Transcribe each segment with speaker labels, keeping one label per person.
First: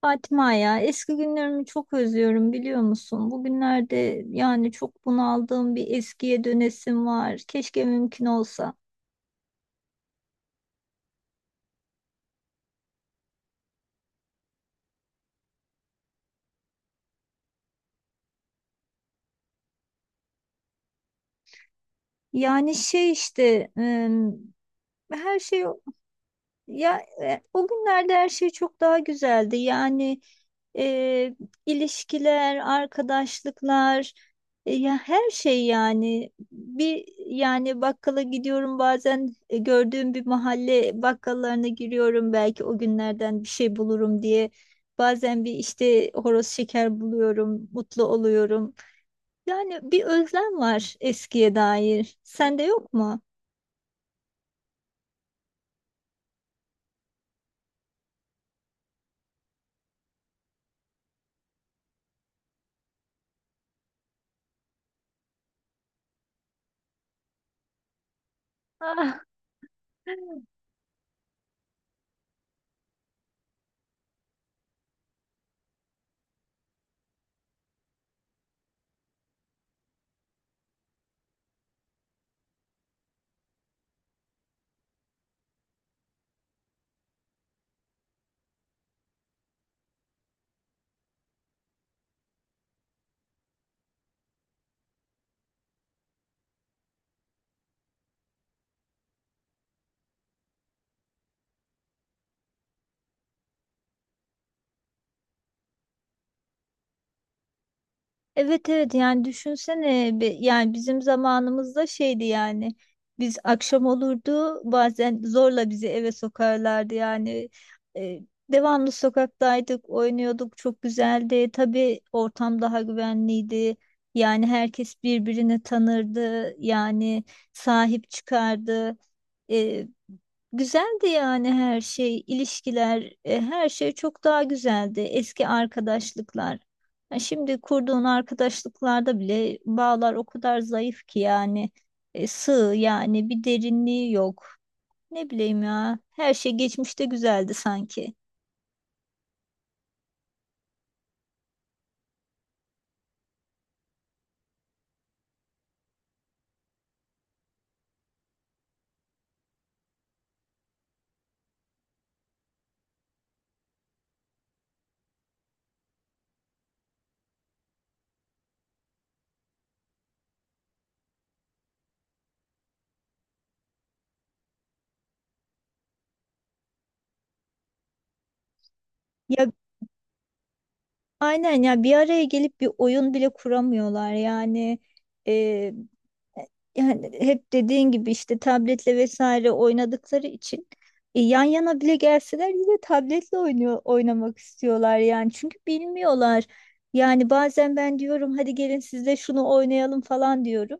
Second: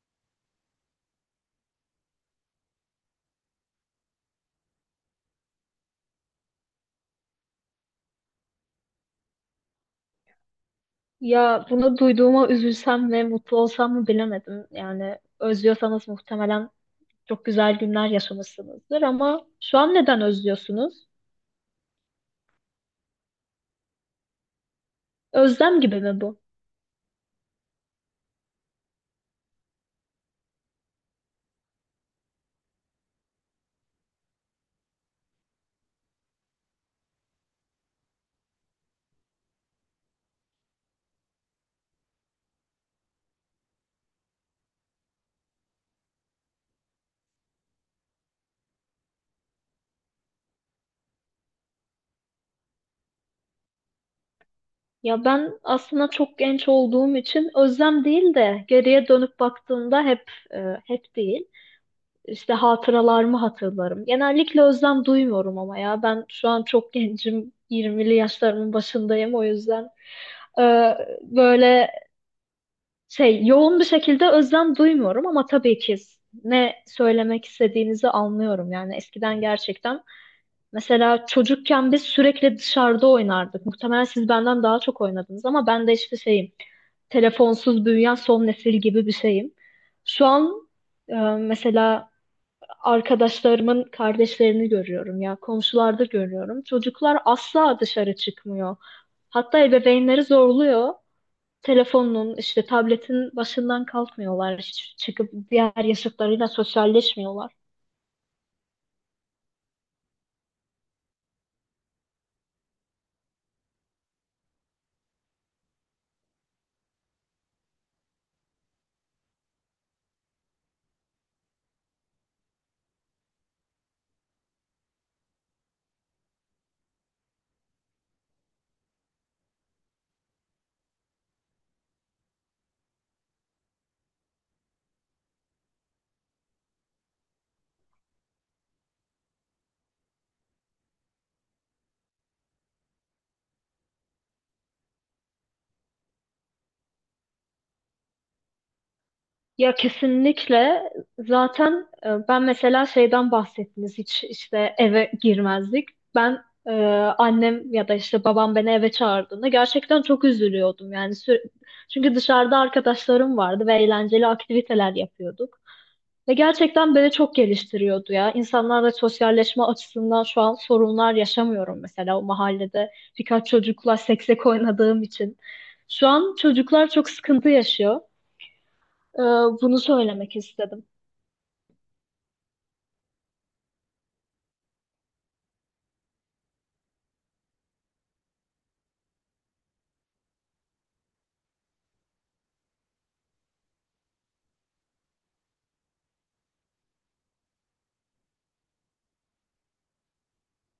Speaker 1: Fatma, ya eski günlerimi çok özlüyorum, biliyor musun? Bugünlerde yani çok bunaldığım, bir eskiye dönesim var. Keşke mümkün olsa.
Speaker 2: Ya bunu duyduğuma üzülsem ve mutlu olsam mı bilemedim. Yani özlüyorsanız muhtemelen çok güzel günler yaşamışsınızdır ama şu an neden özlüyorsunuz?
Speaker 1: Yani şey işte her şey.
Speaker 2: Özlem gibi mi bu?
Speaker 1: Ya o günlerde her şey çok daha güzeldi. Yani e, ilişkiler, arkadaşlıklar, ya her şey yani bir yani bakkala gidiyorum, bazen gördüğüm bir mahalle bakkallarına giriyorum, belki o günlerden bir şey bulurum diye. Bazen bir işte horoz şeker buluyorum, mutlu oluyorum. Yani bir özlem var eskiye dair. Sende yok mu?
Speaker 2: Ya ben aslında çok genç olduğum için özlem değil de geriye dönüp baktığımda hep hep değil. İşte hatıralarımı hatırlarım. Genellikle özlem duymuyorum ama ya ben şu an çok gencim. 20'li yaşlarımın başındayım o yüzden. e, böyle yoğun bir şekilde özlem duymuyorum ama tabii ki ne söylemek istediğinizi anlıyorum. Yani eskiden gerçekten mesela çocukken biz sürekli dışarıda oynardık. Muhtemelen siz benden daha çok oynadınız ama ben de işte telefonsuz büyüyen son nesil gibi bir şeyim. Şu an e, mesela arkadaşlarımın kardeşlerini görüyorum ya komşularda görüyorum. Çocuklar asla dışarı çıkmıyor. Hatta ebeveynleri zorluyor, telefonun işte tabletin başından kalkmıyorlar. Hiç çıkıp diğer yaşıtlarıyla sosyalleşmiyorlar.
Speaker 1: Evet, evet, yani düşünsene yani bizim zamanımızda şeydi yani biz akşam olurdu, bazen zorla bizi eve sokarlardı yani. E, Devamlı sokaktaydık, oynuyorduk, çok güzeldi, tabii ortam daha güvenliydi, yani herkes birbirini tanırdı yani, sahip çıkardı. E, Güzeldi yani her şey, ilişkiler, her şey çok daha güzeldi. Eski arkadaşlıklar. Ha, şimdi kurduğun arkadaşlıklarda bile bağlar o kadar zayıf ki yani sığ yani, bir derinliği yok. Ne bileyim ya, her şey geçmişte güzeldi sanki.
Speaker 2: Ya kesinlikle, zaten ben mesela şeyden bahsettiniz, hiç işte eve girmezdik. Ben annem ya da işte babam beni eve çağırdığında gerçekten çok üzülüyordum, yani çünkü dışarıda arkadaşlarım vardı ve eğlenceli aktiviteler yapıyorduk. Ve gerçekten beni çok geliştiriyordu ya. İnsanlarla sosyalleşme açısından şu an sorunlar yaşamıyorum mesela o mahallede. Birkaç çocukla seksek oynadığım için. Şu an çocuklar çok sıkıntı yaşıyor. Ee,
Speaker 1: Ya,
Speaker 2: Bunu söylemek istedim.
Speaker 1: aynen ya, bir araya gelip bir oyun bile kuramıyorlar yani, e, yani hep dediğin gibi işte tabletle vesaire oynadıkları için yan yana bile gelseler yine tabletle oynuyor, oynamak istiyorlar yani, çünkü bilmiyorlar. Yani bazen ben diyorum hadi gelin siz de şunu oynayalım falan diyorum.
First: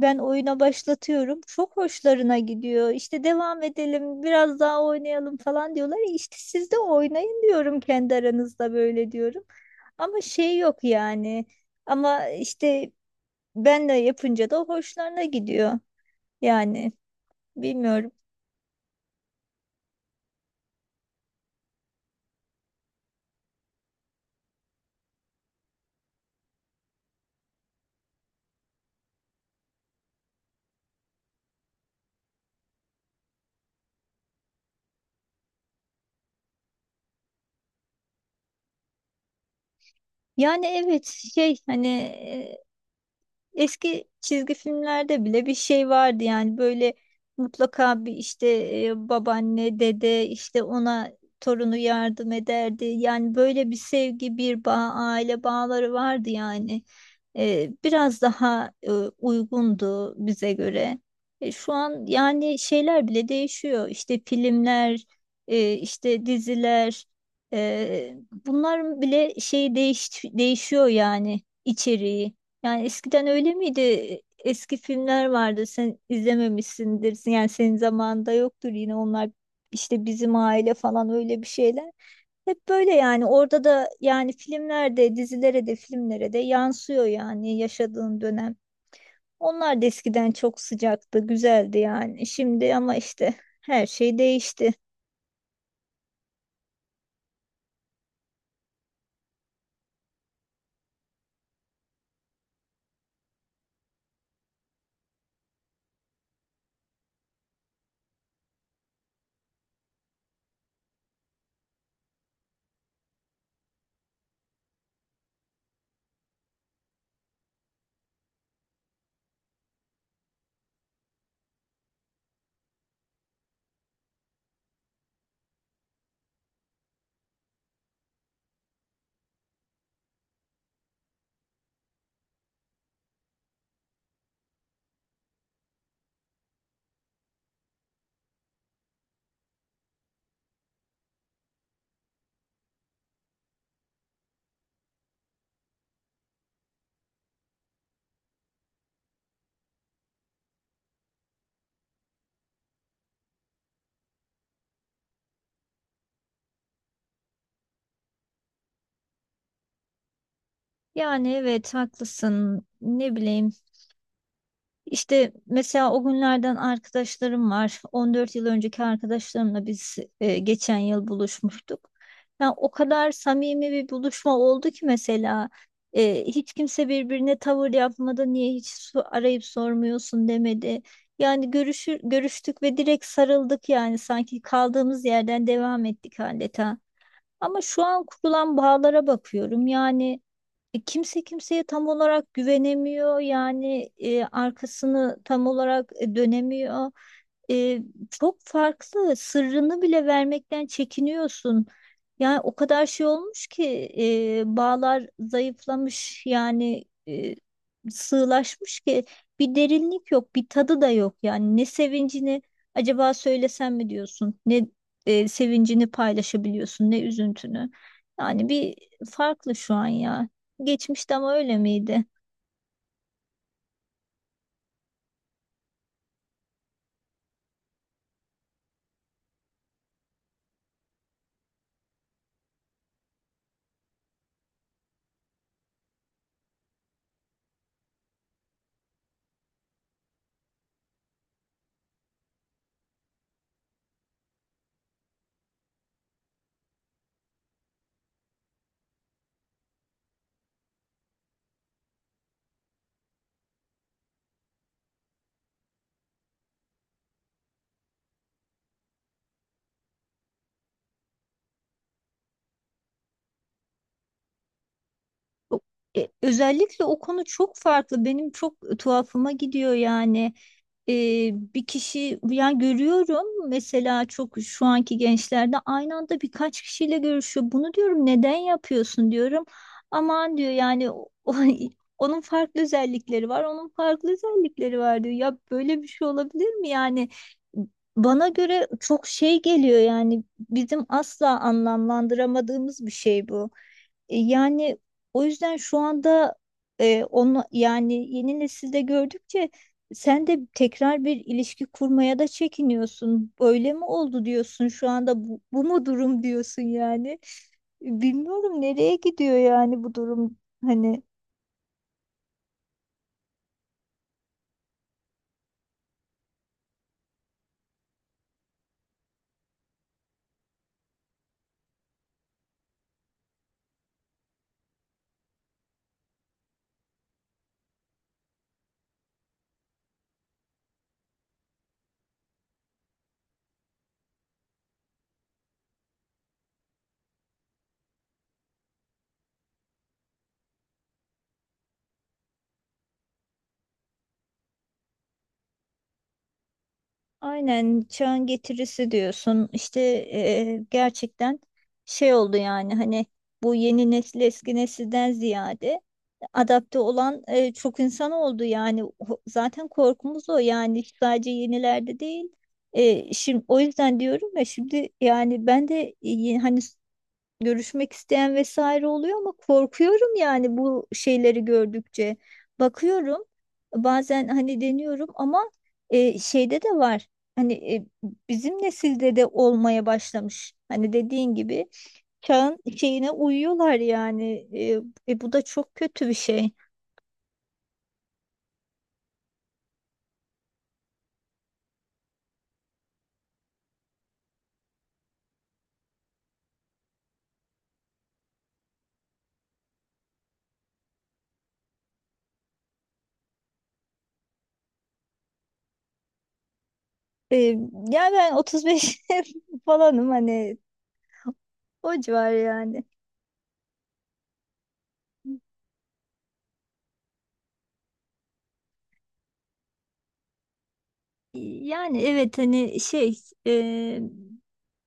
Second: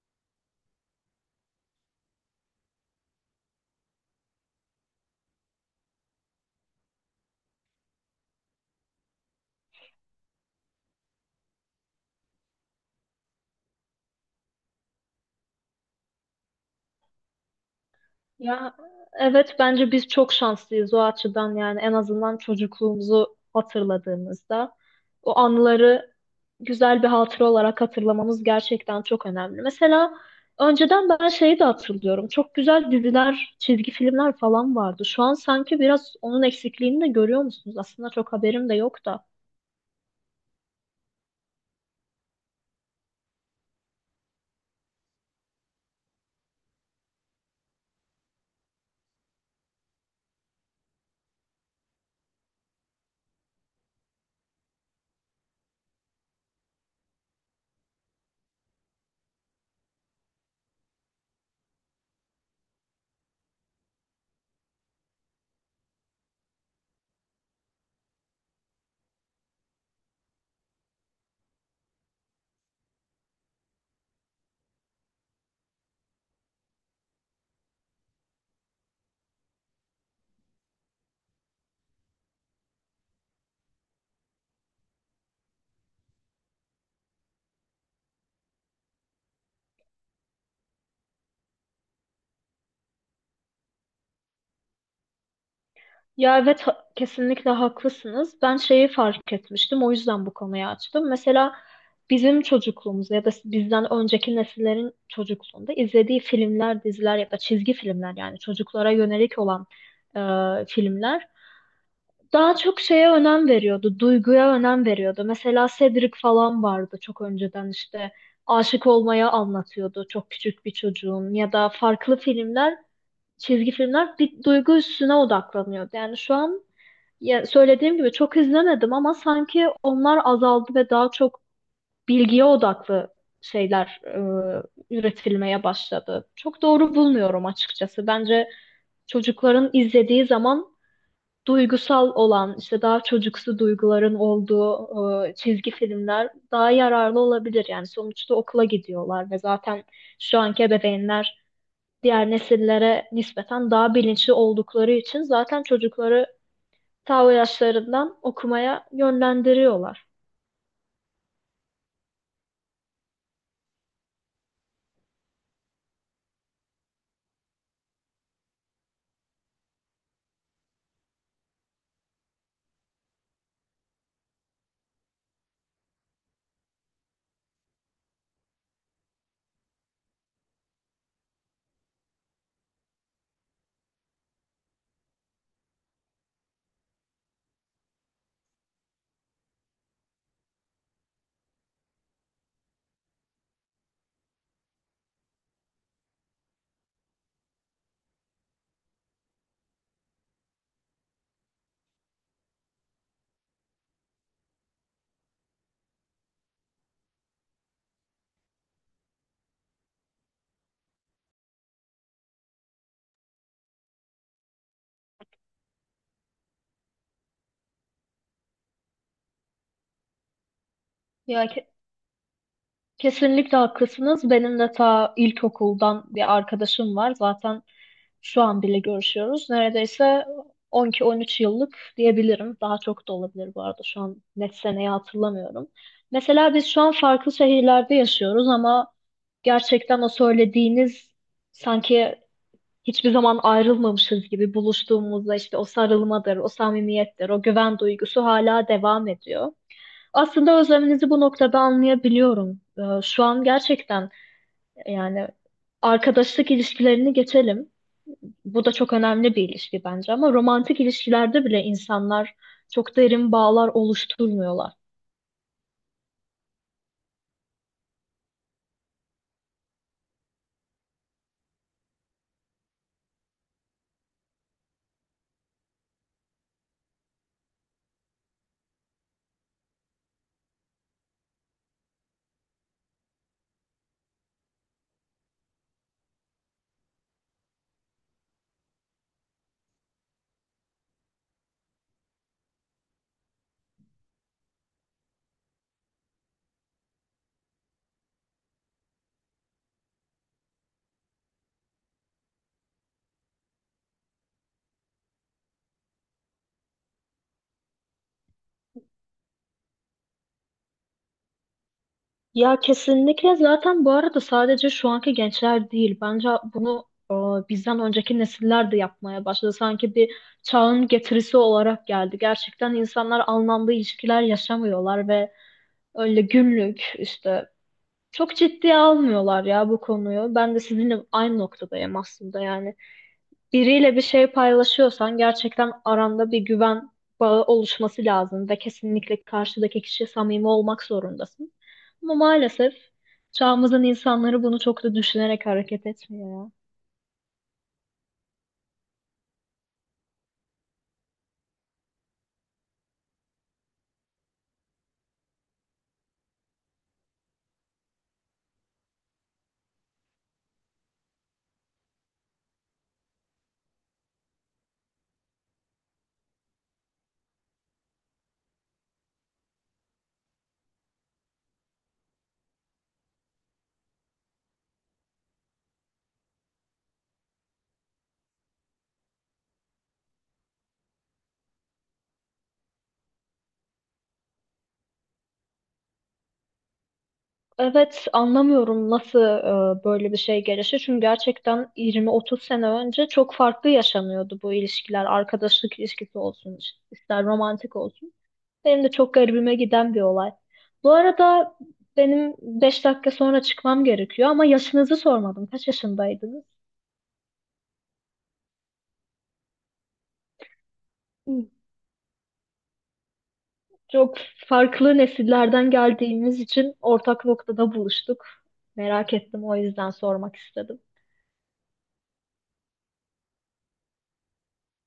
Speaker 1: Ben oyuna başlatıyorum. Çok hoşlarına gidiyor. İşte devam edelim, biraz daha oynayalım falan diyorlar. İşte siz de oynayın diyorum, kendi aranızda böyle diyorum. Ama şey yok yani. Ama işte ben de yapınca da hoşlarına gidiyor. Yani bilmiyorum.
Speaker 2: Ya evet, bence biz çok şanslıyız o açıdan, yani en azından çocukluğumuzu hatırladığımızda o anıları güzel bir hatıra olarak hatırlamamız gerçekten çok önemli. Mesela önceden ben şeyi de hatırlıyorum. Çok güzel diziler, çizgi filmler falan vardı. Şu an sanki biraz onun eksikliğini de görüyor musunuz? Aslında çok haberim de yok da.
Speaker 1: Yani evet, şey hani eski çizgi filmlerde bile bir şey vardı yani, böyle mutlaka bir işte babaanne, dede işte ona torunu yardım ederdi. Yani böyle bir sevgi, bir bağ, aile bağları vardı yani. Biraz daha uygundu bize göre. Şu an yani şeyler bile değişiyor. İşte filmler, işte diziler, e, bunların bile şeyi değişiyor yani, içeriği. Yani eskiden öyle miydi? Eski filmler vardı. Sen izlememişsindir. Yani senin zamanında yoktur, yine onlar işte bizim aile falan öyle bir şeyler. Hep böyle yani orada da yani filmlerde, dizilere de, filmlere de yansıyor yani yaşadığın dönem. Onlar da eskiden çok sıcaktı, güzeldi yani. Şimdi ama işte her şey değişti.
Speaker 2: Ya evet, kesinlikle haklısınız. Ben şeyi fark etmiştim. O yüzden bu konuyu açtım. Mesela bizim çocukluğumuzda ya da bizden önceki nesillerin çocukluğunda izlediği filmler, diziler ya da çizgi filmler, yani çocuklara yönelik olan filmler daha çok şeye önem veriyordu. Duyguya önem veriyordu. Mesela Cedric falan vardı çok önceden, işte aşık olmaya anlatıyordu çok küçük bir çocuğun, ya da farklı filmler, çizgi filmler bir duygu üstüne odaklanıyordu. Yani şu an, ya söylediğim gibi çok izlemedim ama sanki onlar azaldı ve daha çok bilgiye odaklı şeyler üretilmeye başladı. Çok doğru bulmuyorum açıkçası. Bence çocukların izlediği zaman duygusal olan, işte daha çocuksu duyguların olduğu çizgi filmler daha yararlı olabilir. Yani sonuçta okula gidiyorlar ve zaten şu anki ebeveynler diğer nesillere nispeten daha bilinçli oldukları için zaten çocukları ta o yaşlarından okumaya yönlendiriyorlar.
Speaker 1: Yani evet, haklısın. Ne bileyim, İşte mesela o günlerden arkadaşlarım var. 14 yıl önceki arkadaşlarımla biz geçen yıl buluşmuştuk. Yani o kadar samimi bir buluşma oldu ki, mesela hiç kimse birbirine tavır yapmadı. Niye hiç arayıp sormuyorsun demedi. Yani görüştük ve direkt sarıldık yani, sanki kaldığımız yerden devam ettik adeta. Ama şu an kurulan bağlara bakıyorum. Yani kimse kimseye tam olarak güvenemiyor yani, arkasını tam olarak dönemiyor. E, Çok farklı, sırrını bile vermekten çekiniyorsun. Yani o kadar şey olmuş ki bağlar zayıflamış yani, sığlaşmış ki bir derinlik yok, bir tadı da yok yani, ne sevincini acaba söylesem mi diyorsun, ne sevincini paylaşabiliyorsun, ne üzüntünü. Yani bir farklı şu an ya. Geçmişte ama
Speaker 2: Ya
Speaker 1: öyle miydi?
Speaker 2: kesinlikle haklısınız. Benim de ta ilkokuldan bir arkadaşım var. Zaten şu an bile görüşüyoruz. Neredeyse 12-13 yıllık diyebilirim. Daha çok da olabilir bu arada. Şu an net seneyi hatırlamıyorum. Mesela biz şu an farklı şehirlerde yaşıyoruz ama gerçekten o söylediğiniz, sanki hiçbir zaman ayrılmamışız gibi, buluştuğumuzda işte o sarılmadır, o samimiyettir, o güven duygusu hala devam ediyor. Aslında özleminizi bu noktada anlayabiliyorum. Şu an gerçekten, yani arkadaşlık ilişkilerini geçelim. Bu da çok önemli bir ilişki bence, ama romantik ilişkilerde bile insanlar çok derin bağlar oluşturmuyorlar.
Speaker 1: O- Özellikle o konu çok farklı. Benim çok tuhafıma gidiyor yani. e, Bir kişi yani görüyorum mesela, çok şu anki gençlerde aynı anda birkaç kişiyle görüşüyor. Bunu diyorum, neden yapıyorsun diyorum. Aman diyor yani, onun farklı özellikleri var, onun farklı özellikleri var diyor. Ya böyle bir şey olabilir mi yani? Bana göre çok şey geliyor yani, bizim asla anlamlandıramadığımız bir şey bu. Yani o yüzden şu anda onu yani yeni nesilde gördükçe sen de tekrar bir ilişki kurmaya da çekiniyorsun. Öyle mi oldu diyorsun şu anda, bu, bu mu durum diyorsun yani. Bilmiyorum nereye gidiyor yani bu durum, hani.
Speaker 2: Ya kesinlikle, zaten bu arada sadece şu anki gençler değil. Bence bunu e, bizden önceki nesiller de yapmaya başladı. Sanki bir çağın getirisi olarak geldi. Gerçekten insanlar anlamlı ilişkiler yaşamıyorlar ve öyle günlük, işte çok ciddiye almıyorlar ya bu konuyu. Ben de sizinle aynı noktadayım aslında, yani biriyle bir şey paylaşıyorsan gerçekten aranda bir güven bağı oluşması lazım ve kesinlikle karşıdaki kişi samimi olmak zorundasın. Ama maalesef çağımızın insanları bunu çok da düşünerek hareket etmiyor ya.
Speaker 1: Aynen, çağın getirisi diyorsun. İşte gerçekten şey oldu yani, hani bu yeni nesil eski nesilden ziyade adapte olan çok insan oldu yani. Zaten korkumuz o yani, sadece yenilerde değil. Şimdi o yüzden diyorum ya, şimdi yani ben de hani görüşmek isteyen vesaire oluyor ama korkuyorum yani bu şeyleri gördükçe. Bakıyorum, bazen hani deniyorum ama şeyde de var. Hani bizim nesilde de olmaya başlamış. Hani dediğin gibi çağın şeyine uyuyorlar yani. Bu da çok kötü bir şey.
Speaker 2: Evet, anlamıyorum nasıl böyle bir şey gelişti. Çünkü gerçekten 20-30 sene önce çok farklı yaşanıyordu bu ilişkiler. Arkadaşlık ilişkisi olsun, ister romantik olsun. Benim de çok garibime giden bir olay. Bu arada benim 5 dakika sonra çıkmam gerekiyor ama yaşınızı sormadım. Kaç yaşındaydınız?
Speaker 1: E, Yani ben 35 falanım hani,
Speaker 2: Hı.
Speaker 1: o civar yani.
Speaker 2: Çok farklı nesillerden geldiğimiz için ortak noktada buluştuk. Merak ettim, o yüzden sormak istedim.
Speaker 1: Yani evet, hani şey e,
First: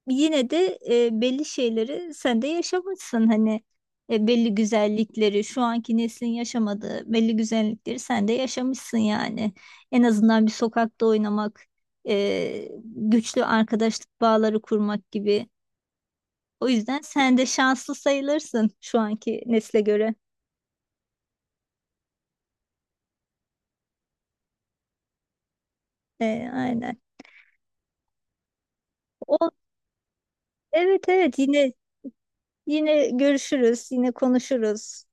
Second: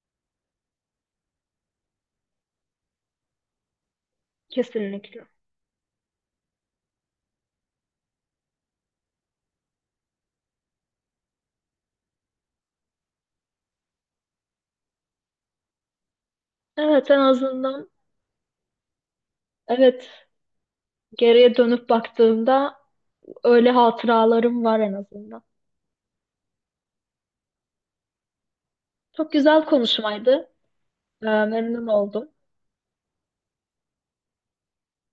Speaker 1: yine de belli şeyleri sen de yaşamışsın, hani belli
Speaker 2: Kesinlikle.
Speaker 1: güzellikleri şu anki neslin yaşamadığı belli güzellikleri sen de yaşamışsın yani, en azından bir sokakta oynamak, güçlü arkadaşlık bağları kurmak gibi, o yüzden
Speaker 2: Evet, en
Speaker 1: sen de
Speaker 2: azından,
Speaker 1: şanslı sayılırsın şu anki nesle
Speaker 2: evet,
Speaker 1: göre.
Speaker 2: geriye dönüp baktığımda öyle hatıralarım var en azından.
Speaker 1: E, aynen.
Speaker 2: Çok
Speaker 1: O,
Speaker 2: güzel konuşmaydı.
Speaker 1: evet, evet, yine,
Speaker 2: Memnun oldum.
Speaker 1: yine görüşürüz, yine konuşuruz,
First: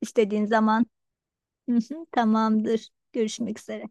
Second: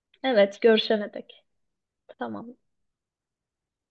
Speaker 1: istediğin
Speaker 2: Evet,
Speaker 1: zaman.
Speaker 2: görüşene dek.
Speaker 1: Hı hı,
Speaker 2: Tamam.
Speaker 1: tamamdır, görüşmek üzere.